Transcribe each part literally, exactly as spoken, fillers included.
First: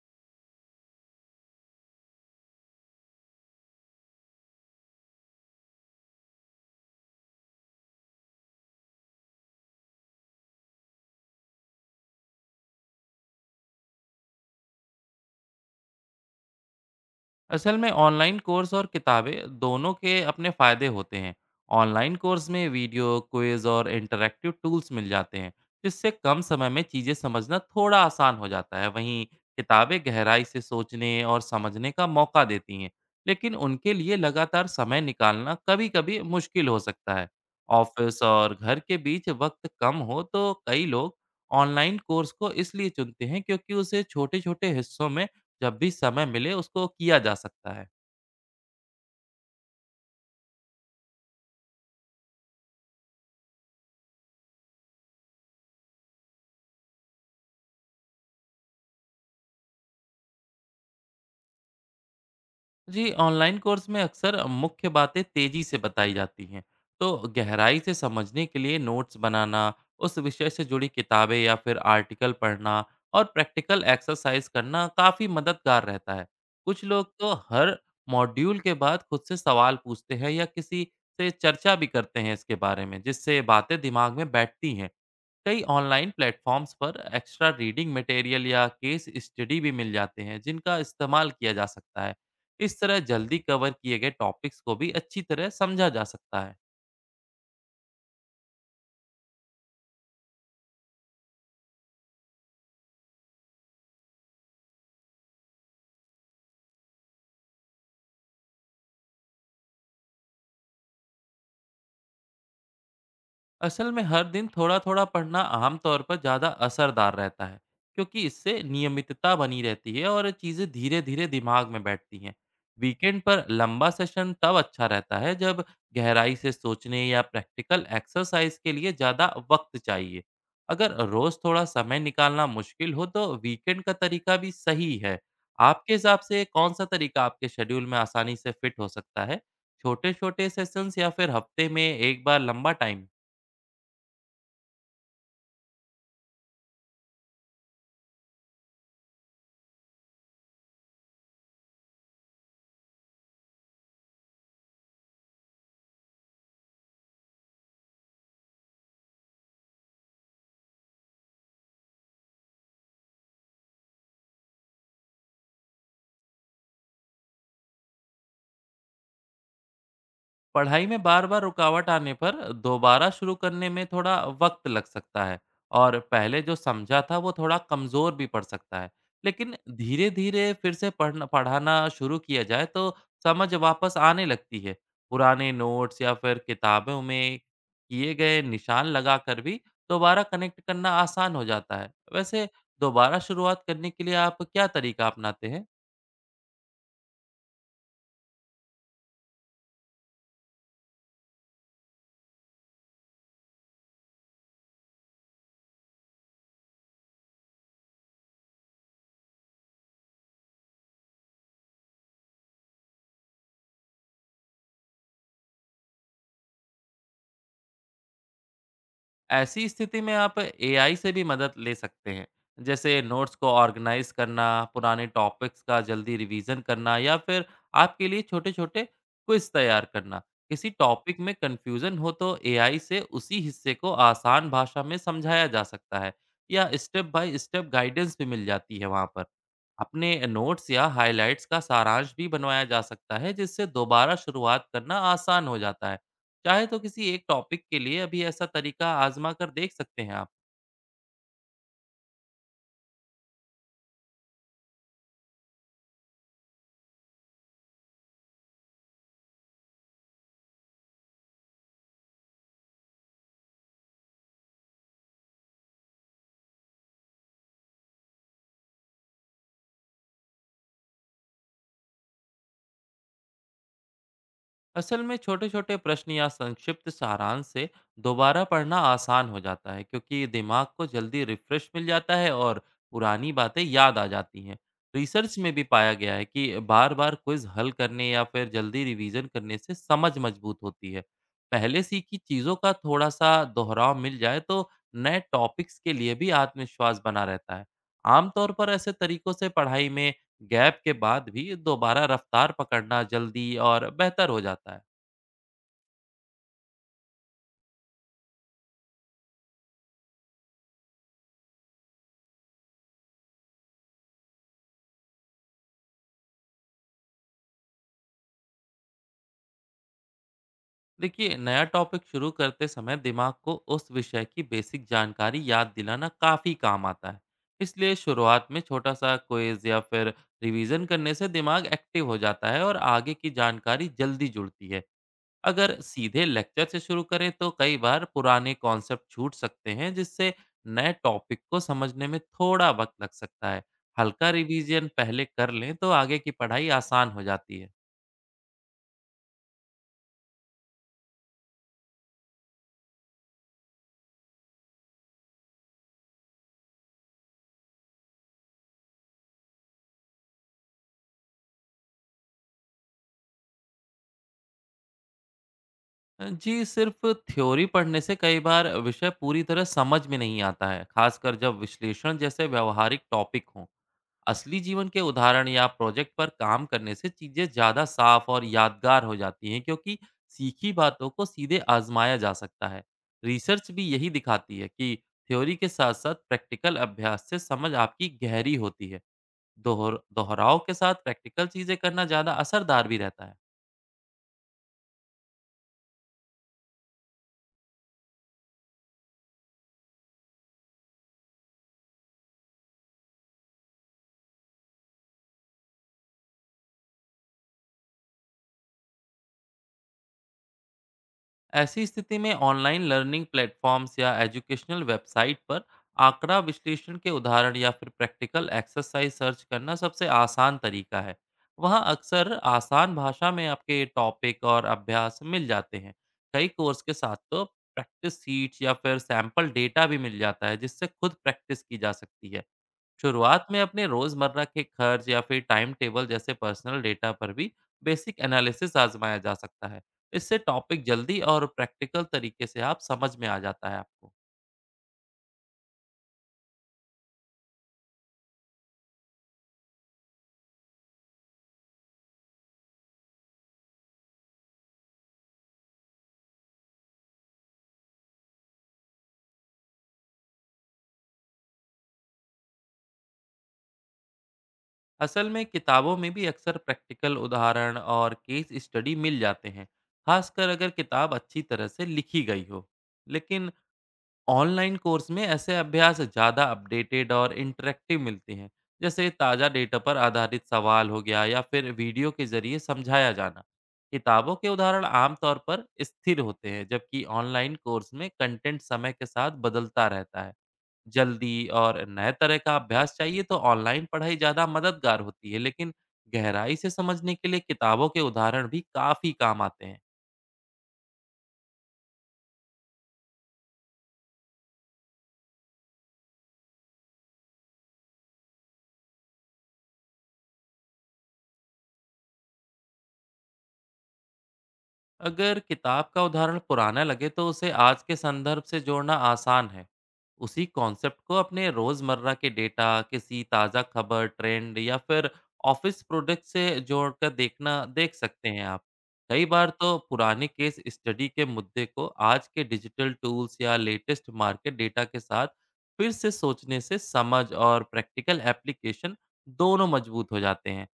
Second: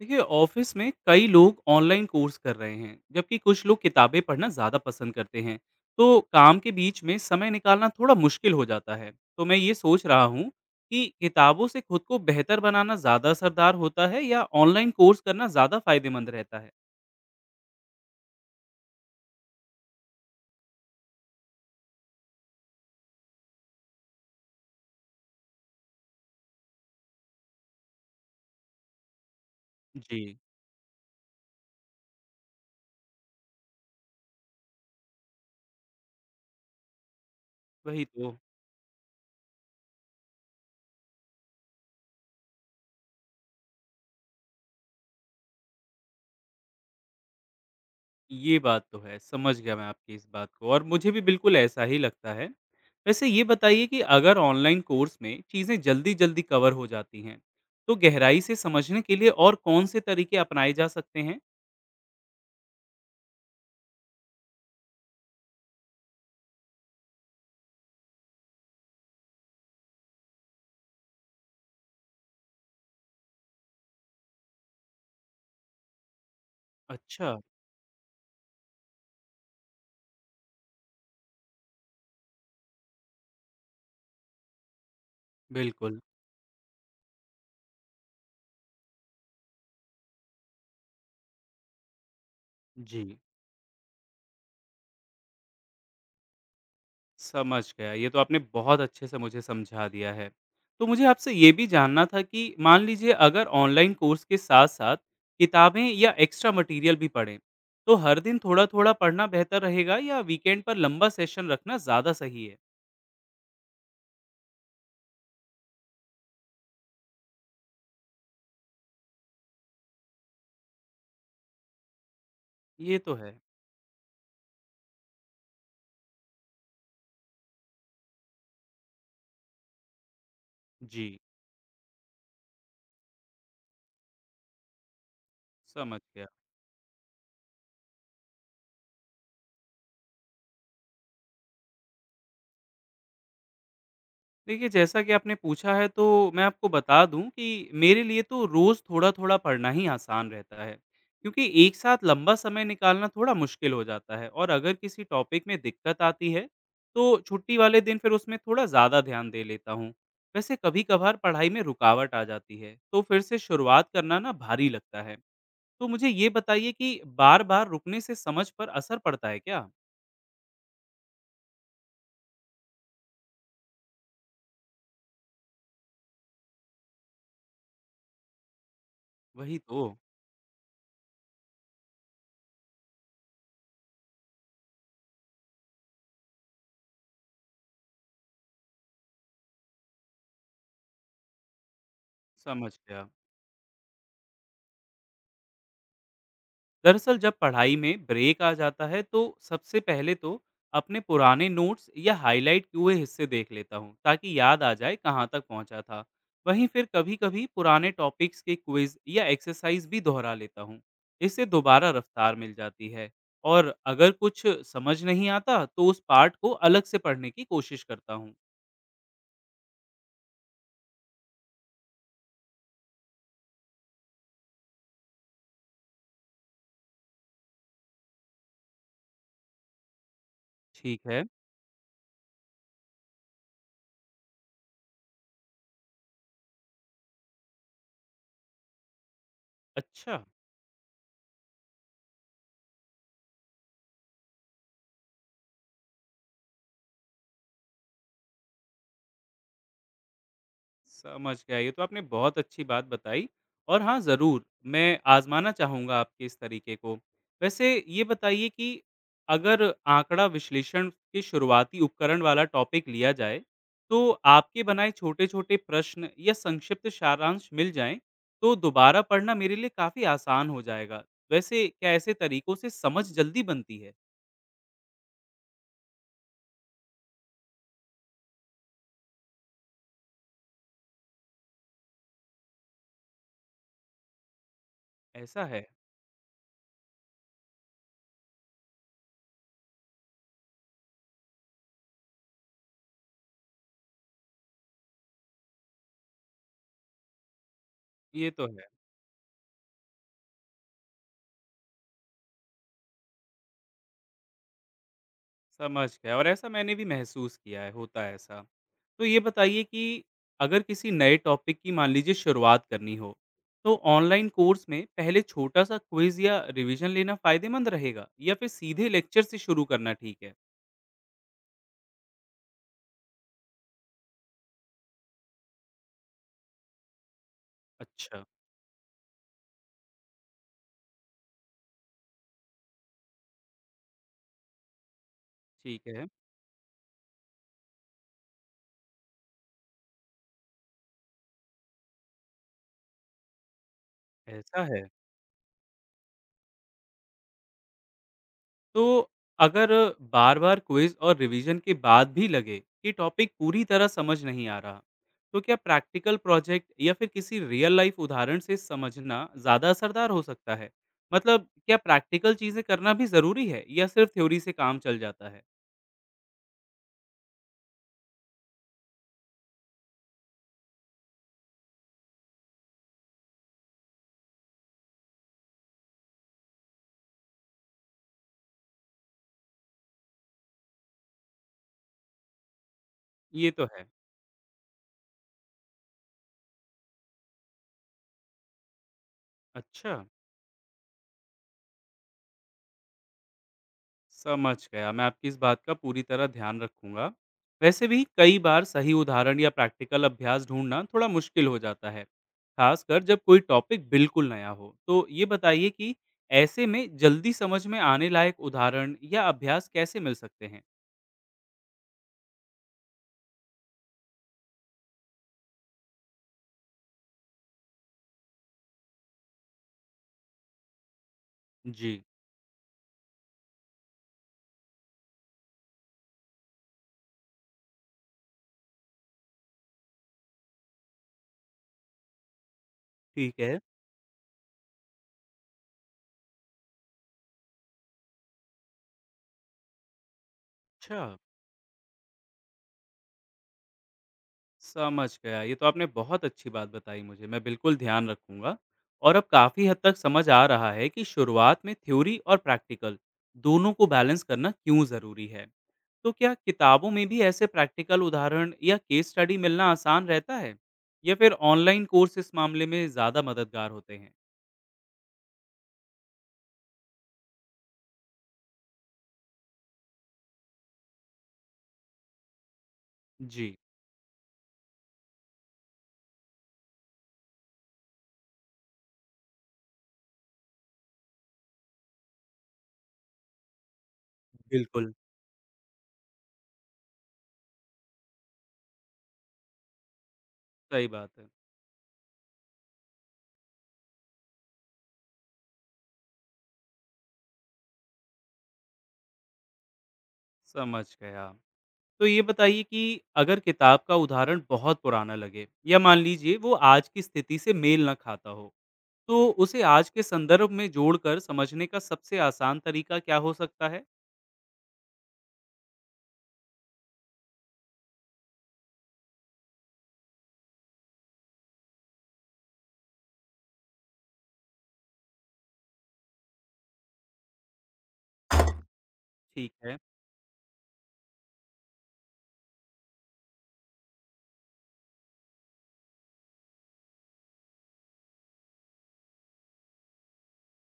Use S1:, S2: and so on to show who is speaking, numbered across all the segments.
S1: देखिए ऑफिस में कई लोग ऑनलाइन कोर्स कर रहे हैं जबकि कुछ लोग किताबें पढ़ना ज़्यादा पसंद करते हैं। तो काम के बीच में समय निकालना थोड़ा मुश्किल हो जाता है। तो मैं ये सोच रहा हूँ कि किताबों से खुद को बेहतर बनाना ज़्यादा असरदार होता है या ऑनलाइन कोर्स करना ज़्यादा फायदेमंद रहता है।
S2: असल में ऑनलाइन कोर्स और किताबें दोनों के अपने फ़ायदे होते हैं। ऑनलाइन कोर्स में वीडियो क्विज और इंटरैक्टिव टूल्स मिल जाते हैं जिससे कम समय में चीज़ें समझना थोड़ा आसान हो जाता है। वहीं किताबें
S1: जी।
S2: गहराई से सोचने और समझने का मौका देती हैं, लेकिन उनके लिए लगातार समय निकालना कभी-कभी मुश्किल हो सकता है।
S1: वही
S2: ऑफिस
S1: तो।
S2: और घर के बीच वक्त कम हो तो कई लोग ऑनलाइन कोर्स को इसलिए चुनते हैं क्योंकि उसे छोटे-छोटे हिस्सों में जब भी समय मिले उसको किया जा सकता है।
S1: ये बात तो है, समझ गया मैं आपकी इस बात को और मुझे भी बिल्कुल ऐसा ही लगता है। वैसे ये बताइए कि अगर ऑनलाइन कोर्स में चीज़ें जल्दी-जल्दी कवर हो जाती हैं, तो गहराई से समझने के लिए और कौन से तरीके अपनाए जा सकते हैं?
S2: जी। ऑनलाइन कोर्स में अक्सर मुख्य बातें तेजी से बताई जाती हैं, तो गहराई से समझने के लिए नोट्स बनाना, उस विषय से जुड़ी किताबें या फिर आर्टिकल पढ़ना और प्रैक्टिकल एक्सरसाइज करना काफ़ी मददगार रहता है। कुछ लोग तो
S1: अच्छा।
S2: हर मॉड्यूल के बाद खुद से सवाल पूछते हैं या किसी से चर्चा भी करते हैं इसके बारे में, जिससे बातें दिमाग में बैठती हैं। कई
S1: बिल्कुल।
S2: ऑनलाइन प्लेटफॉर्म्स पर एक्स्ट्रा रीडिंग मटेरियल या केस स्टडी भी मिल जाते हैं, जिनका इस्तेमाल किया जा सकता है। इस तरह
S1: जी।
S2: जल्दी कवर किए गए टॉपिक्स को भी अच्छी तरह समझा जा सकता है।
S1: समझ गया। ये तो आपने बहुत अच्छे से मुझे समझा दिया है। तो मुझे आपसे ये भी जानना था कि मान लीजिए अगर ऑनलाइन कोर्स के साथ-साथ किताबें या एक्स्ट्रा मटेरियल भी पढ़ें, तो हर दिन थोड़ा-थोड़ा पढ़ना बेहतर रहेगा या वीकेंड पर लंबा सेशन रखना ज़्यादा सही है?
S2: असल में हर दिन थोड़ा थोड़ा पढ़ना आमतौर पर ज़्यादा असरदार रहता है, क्योंकि इससे नियमितता बनी रहती है और चीज़ें धीरे धीरे दिमाग में बैठती हैं।
S1: ये तो
S2: वीकेंड
S1: है।
S2: पर लंबा सेशन तब अच्छा रहता है जब गहराई से सोचने या प्रैक्टिकल एक्सरसाइज के लिए ज़्यादा वक्त चाहिए। अगर
S1: जी।
S2: रोज़ थोड़ा समय निकालना मुश्किल हो तो वीकेंड का तरीका भी सही है। आपके
S1: समझ
S2: हिसाब
S1: गया।
S2: से कौन सा तरीका आपके शेड्यूल में आसानी से फिट हो सकता है? छोटे छोटे सेशंस या फिर हफ्ते में एक बार लंबा टाइम?
S1: देखिए, जैसा कि आपने पूछा है तो मैं आपको बता दूँ कि मेरे लिए तो रोज़ थोड़ा-थोड़ा पढ़ना ही आसान रहता है, क्योंकि एक साथ लंबा समय निकालना थोड़ा मुश्किल हो जाता है और अगर किसी टॉपिक में दिक्कत आती है, तो छुट्टी वाले दिन फिर उसमें थोड़ा ज़्यादा ध्यान दे लेता हूँ। वैसे कभी-कभार पढ़ाई में रुकावट आ जाती है, तो फिर से शुरुआत करना ना भारी लगता है। तो मुझे ये बताइए कि बार-बार रुकने से समझ पर असर पड़ता है क्या?
S2: पढ़ाई में बार-बार रुकावट आने पर दोबारा शुरू करने में थोड़ा वक्त लग सकता है और पहले जो समझा था वो थोड़ा कमज़ोर भी पड़ सकता है। लेकिन
S1: वही तो।
S2: धीरे-धीरे फिर से पढ़ना पढ़ाना शुरू किया जाए तो समझ वापस आने लगती है। पुराने नोट्स या फिर किताबों में किए गए निशान लगाकर भी दोबारा कनेक्ट करना आसान हो जाता है। वैसे
S1: समझ गया।
S2: दोबारा शुरुआत करने के लिए आप क्या तरीका अपनाते हैं?
S1: दरअसल जब पढ़ाई में ब्रेक आ जाता है तो सबसे पहले तो अपने पुराने नोट्स या हाईलाइट किए हुए हिस्से देख लेता हूँ ताकि याद आ जाए कहाँ तक पहुँचा था। वहीं फिर कभी कभी पुराने टॉपिक्स के क्विज या एक्सरसाइज भी दोहरा लेता हूँ। इससे दोबारा रफ्तार मिल जाती है और अगर कुछ समझ नहीं आता तो उस पार्ट को अलग से पढ़ने की कोशिश करता हूँ।
S2: ऐसी स्थिति में आप ए आई से भी मदद ले सकते हैं, जैसे नोट्स को ऑर्गेनाइज करना, पुराने टॉपिक्स का जल्दी रिवीजन करना या फिर आपके लिए छोटे छोटे क्विज तैयार करना। किसी
S1: ठीक
S2: टॉपिक
S1: है।
S2: में कंफ्यूजन हो तो ए आई से उसी हिस्से को आसान भाषा में समझाया जा सकता है या स्टेप बाय स्टेप गाइडेंस भी मिल जाती है वहाँ पर। अपने
S1: अच्छा।
S2: नोट्स या हाइलाइट्स का सारांश भी बनवाया जा सकता है जिससे दोबारा शुरुआत करना आसान हो जाता है। चाहे तो किसी एक टॉपिक के लिए अभी ऐसा तरीका आजमा कर देख सकते हैं आप।
S1: समझ गया, ये तो आपने बहुत अच्छी बात बताई। और हाँ, ज़रूर, मैं आज़माना चाहूँगा आपके इस तरीके को। वैसे ये बताइए कि अगर आँकड़ा विश्लेषण के शुरुआती उपकरण वाला टॉपिक लिया जाए, तो आपके बनाए छोटे-छोटे प्रश्न या संक्षिप्त सारांश मिल जाएँ, तो दोबारा पढ़ना मेरे लिए काफ़ी आसान हो जाएगा। वैसे क्या ऐसे तरीकों से समझ जल्दी बनती है?
S2: असल में छोटे छोटे प्रश्न या संक्षिप्त सारांश से दोबारा पढ़ना आसान हो जाता है, क्योंकि दिमाग को जल्दी रिफ्रेश मिल जाता है और पुरानी बातें याद आ जाती हैं। रिसर्च
S1: ऐसा
S2: में भी
S1: है।
S2: पाया गया है कि बार बार क्विज हल करने या फिर जल्दी रिवीजन करने से समझ मजबूत होती है। पहले सीखी चीज़ों का थोड़ा सा दोहराव मिल जाए तो नए टॉपिक्स के लिए भी आत्मविश्वास बना रहता है।
S1: ये तो
S2: आमतौर
S1: है।
S2: पर ऐसे तरीकों से पढ़ाई में गैप के बाद भी दोबारा रफ्तार पकड़ना जल्दी और बेहतर हो जाता है।
S1: समझ गया और ऐसा मैंने भी महसूस किया है, होता है ऐसा। तो ये बताइए कि अगर किसी नए टॉपिक की मान लीजिए शुरुआत करनी हो, तो ऑनलाइन कोर्स में पहले छोटा-सा क्विज़ या रिवीजन लेना फ़ायदेमंद रहेगा या फिर सीधे लेक्चर से शुरू करना ठीक है?
S2: देखिए, नया टॉपिक शुरू करते समय दिमाग को उस विषय की बेसिक जानकारी याद दिलाना काफ़ी काम आता है। इसलिए
S1: अच्छा।
S2: शुरुआत में छोटा सा क्विज या फिर रिवीजन करने से दिमाग एक्टिव हो जाता है और आगे की जानकारी जल्दी जुड़ती है। अगर
S1: ठीक है।
S2: सीधे लेक्चर से शुरू करें तो कई बार पुराने कॉन्सेप्ट छूट सकते हैं, जिससे नए टॉपिक को समझने में थोड़ा वक्त लग सकता है। हल्का
S1: ऐसा है।
S2: रिवीजन पहले कर लें तो आगे की पढ़ाई आसान हो जाती है।
S1: तो अगर बार-बार क्विज और रिवीजन के बाद भी लगे कि टॉपिक पूरी तरह समझ नहीं आ रहा, तो क्या प्रैक्टिकल प्रोजेक्ट या फिर किसी रियल लाइफ उदाहरण से समझना ज़्यादा असरदार हो सकता है? मतलब क्या प्रैक्टिकल चीज़ें करना भी ज़रूरी है या सिर्फ थ्योरी से काम चल जाता है?
S2: जी, सिर्फ थ्योरी पढ़ने से कई बार विषय पूरी तरह समझ में नहीं आता है, खासकर जब विश्लेषण जैसे व्यवहारिक टॉपिक हों। असली जीवन के उदाहरण या प्रोजेक्ट पर काम करने से चीजें ज्यादा साफ और यादगार हो जाती हैं, क्योंकि सीखी बातों को सीधे आजमाया जा सकता है।
S1: ये तो
S2: रिसर्च भी
S1: है।
S2: यही दिखाती है कि थ्योरी के साथ साथ प्रैक्टिकल अभ्यास से समझ आपकी गहरी होती है।
S1: अच्छा।
S2: दोहर- दोहराव के साथ प्रैक्टिकल चीजें करना ज्यादा असरदार भी रहता है।
S1: समझ गया। मैं आपकी इस बात का पूरी तरह ध्यान रखूंगा। वैसे भी कई बार सही उदाहरण या प्रैक्टिकल अभ्यास ढूंढना थोड़ा मुश्किल हो जाता है, खासकर जब कोई टॉपिक बिल्कुल नया हो। तो ये बताइए कि ऐसे में जल्दी समझ में आने लायक उदाहरण या अभ्यास कैसे मिल सकते हैं?
S2: ऐसी स्थिति में ऑनलाइन लर्निंग प्लेटफॉर्म्स या एजुकेशनल वेबसाइट पर आंकड़ा विश्लेषण के उदाहरण या फिर प्रैक्टिकल एक्सरसाइज सर्च करना सबसे आसान तरीका है। वहाँ
S1: जी।
S2: अक्सर आसान भाषा में आपके टॉपिक और अभ्यास मिल जाते हैं। कई कोर्स के साथ तो प्रैक्टिस सीट्स या फिर सैंपल डेटा भी मिल जाता है, जिससे खुद प्रैक्टिस की जा सकती है।
S1: ठीक
S2: शुरुआत
S1: है।
S2: में अपने रोजमर्रा के खर्च या फिर टाइम टेबल जैसे पर्सनल डेटा पर भी बेसिक एनालिसिस आजमाया जा सकता है। इससे टॉपिक
S1: अच्छा।
S2: जल्दी और प्रैक्टिकल तरीके से आप समझ में आ जाता है आपको।
S1: समझ गया। ये तो आपने बहुत अच्छी बात बताई मुझे, मैं बिल्कुल ध्यान रखूँगा। और अब काफ़ी हद तक समझ आ रहा है कि शुरुआत में थ्योरी और प्रैक्टिकल दोनों को बैलेंस करना क्यों ज़रूरी है। तो क्या किताबों में भी ऐसे प्रैक्टिकल उदाहरण या केस स्टडी मिलना आसान रहता है? या फिर ऑनलाइन कोर्स इस मामले में ज़्यादा मददगार होते हैं?
S2: असल में किताबों में भी अक्सर प्रैक्टिकल उदाहरण और केस स्टडी मिल जाते हैं, खासकर अगर किताब अच्छी तरह से लिखी गई हो। लेकिन
S1: जी।
S2: ऑनलाइन कोर्स में ऐसे अभ्यास ज़्यादा अपडेटेड और इंटरेक्टिव मिलते हैं, जैसे ताज़ा डेटा पर आधारित सवाल हो गया या फिर वीडियो के जरिए समझाया जाना। किताबों के उदाहरण
S1: बिल्कुल।
S2: आमतौर पर स्थिर होते हैं, जबकि ऑनलाइन कोर्स में कंटेंट समय के साथ बदलता रहता है।
S1: सही बात है।
S2: जल्दी और नए तरह का अभ्यास चाहिए तो ऑनलाइन पढ़ाई ज़्यादा मददगार होती है, लेकिन गहराई से समझने के लिए किताबों के उदाहरण भी काफ़ी काम आते हैं।
S1: समझ गया। तो ये बताइए कि अगर किताब का उदाहरण बहुत पुराना लगे या मान लीजिए वो आज की स्थिति से मेल ना खाता हो, तो उसे आज के संदर्भ में जोड़कर समझने का सबसे आसान तरीका क्या हो सकता है?
S2: अगर किताब का उदाहरण पुराना लगे तो उसे आज के संदर्भ से जोड़ना आसान है। उसी कॉन्सेप्ट को अपने रोज़मर्रा के डेटा, किसी ताज़ा खबर, ट्रेंड या फिर ऑफिस प्रोडक्ट से जोड़कर देखना देख सकते हैं आप। कई बार
S1: ठीक है।
S2: तो पुराने केस स्टडी के मुद्दे को आज के डिजिटल टूल्स या लेटेस्ट मार्केट डेटा के साथ फिर से सोचने से समझ और प्रैक्टिकल एप्लीकेशन दोनों मजबूत हो जाते हैं।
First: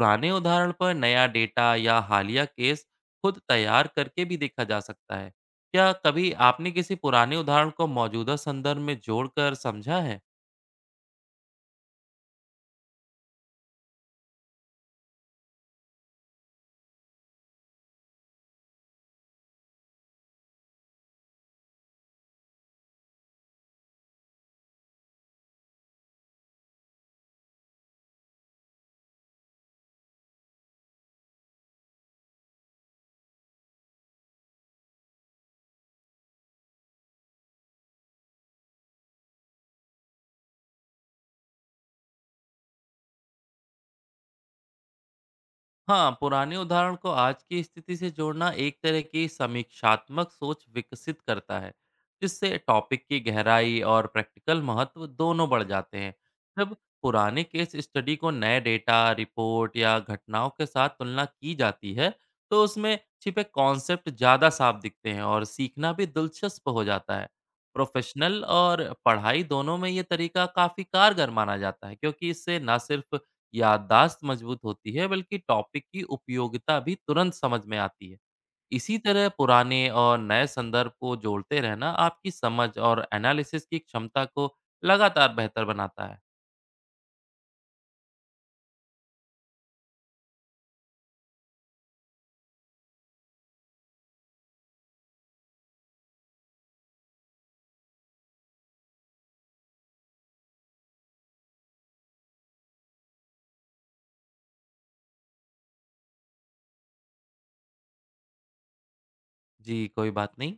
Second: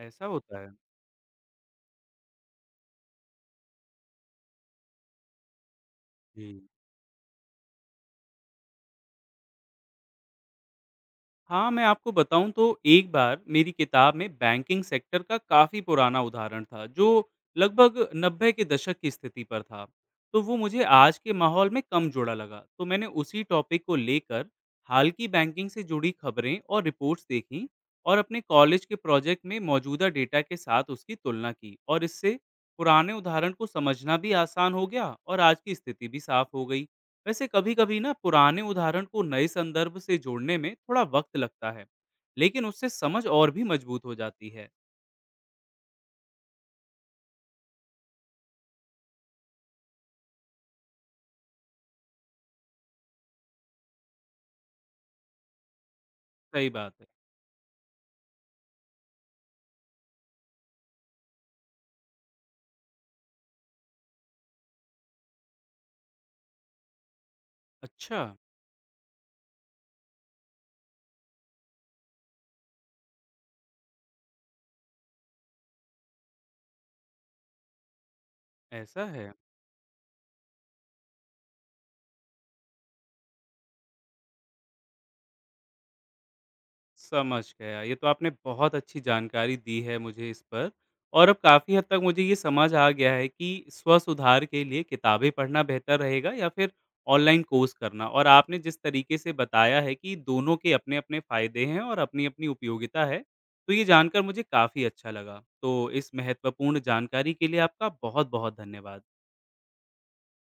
S1: ऐसा होता है।
S2: उदाहरण पर नया डेटा या हालिया केस खुद तैयार करके भी देखा जा सकता है। क्या कभी
S1: जी।
S2: आपने किसी पुराने उदाहरण को मौजूदा संदर्भ में जोड़कर समझा है?
S1: हाँ, मैं आपको बताऊँ तो एक बार मेरी किताब में बैंकिंग सेक्टर का काफ़ी पुराना उदाहरण था, जो लगभग नब्बे के दशक की स्थिति पर था। तो वो मुझे आज के माहौल में कम जुड़ा लगा। तो मैंने उसी टॉपिक को लेकर हाल की बैंकिंग से जुड़ी खबरें और रिपोर्ट्स देखी और अपने कॉलेज के प्रोजेक्ट में मौजूदा डेटा के साथ उसकी तुलना की और इससे पुराने उदाहरण को समझना भी आसान हो गया और आज की स्थिति भी साफ हो गई। वैसे कभी कभी ना पुराने उदाहरण को नए संदर्भ से जोड़ने में थोड़ा वक्त लगता है, लेकिन उससे समझ और भी मजबूत हो जाती है।
S2: हाँ, पुराने उदाहरण को आज की स्थिति से जोड़ना एक तरह की समीक्षात्मक सोच विकसित करता है, जिससे टॉपिक की गहराई और प्रैक्टिकल महत्व दोनों बढ़ जाते हैं।
S1: सही
S2: जब
S1: बात है।
S2: पुराने केस स्टडी को नए डेटा, रिपोर्ट या घटनाओं के साथ तुलना की जाती है तो उसमें छिपे कॉन्सेप्ट ज़्यादा साफ दिखते हैं और सीखना भी दिलचस्प हो जाता है।
S1: अच्छा।
S2: प्रोफेशनल और पढ़ाई दोनों में ये तरीका काफ़ी कारगर माना जाता है, क्योंकि इससे न सिर्फ याददाश्त मजबूत होती है बल्कि टॉपिक की उपयोगिता भी तुरंत समझ में आती है। इसी
S1: ऐसा
S2: तरह
S1: है।
S2: पुराने और नए संदर्भ को जोड़ते रहना आपकी समझ और एनालिसिस की क्षमता को लगातार बेहतर बनाता है।
S1: समझ गया। ये तो आपने बहुत अच्छी जानकारी दी है मुझे इस पर, और अब काफ़ी हद तक मुझे ये समझ आ गया है कि स्व-सुधार के लिए किताबें पढ़ना बेहतर रहेगा या फिर ऑनलाइन कोर्स करना। और आपने जिस तरीके से बताया है कि दोनों के अपने-अपने फ़ायदे हैं और अपनी-अपनी उपयोगिता है, तो ये जानकर मुझे काफ़ी अच्छा लगा। तो इस महत्वपूर्ण जानकारी के लिए आपका बहुत-बहुत धन्यवाद।
S2: जी, कोई बात नहीं।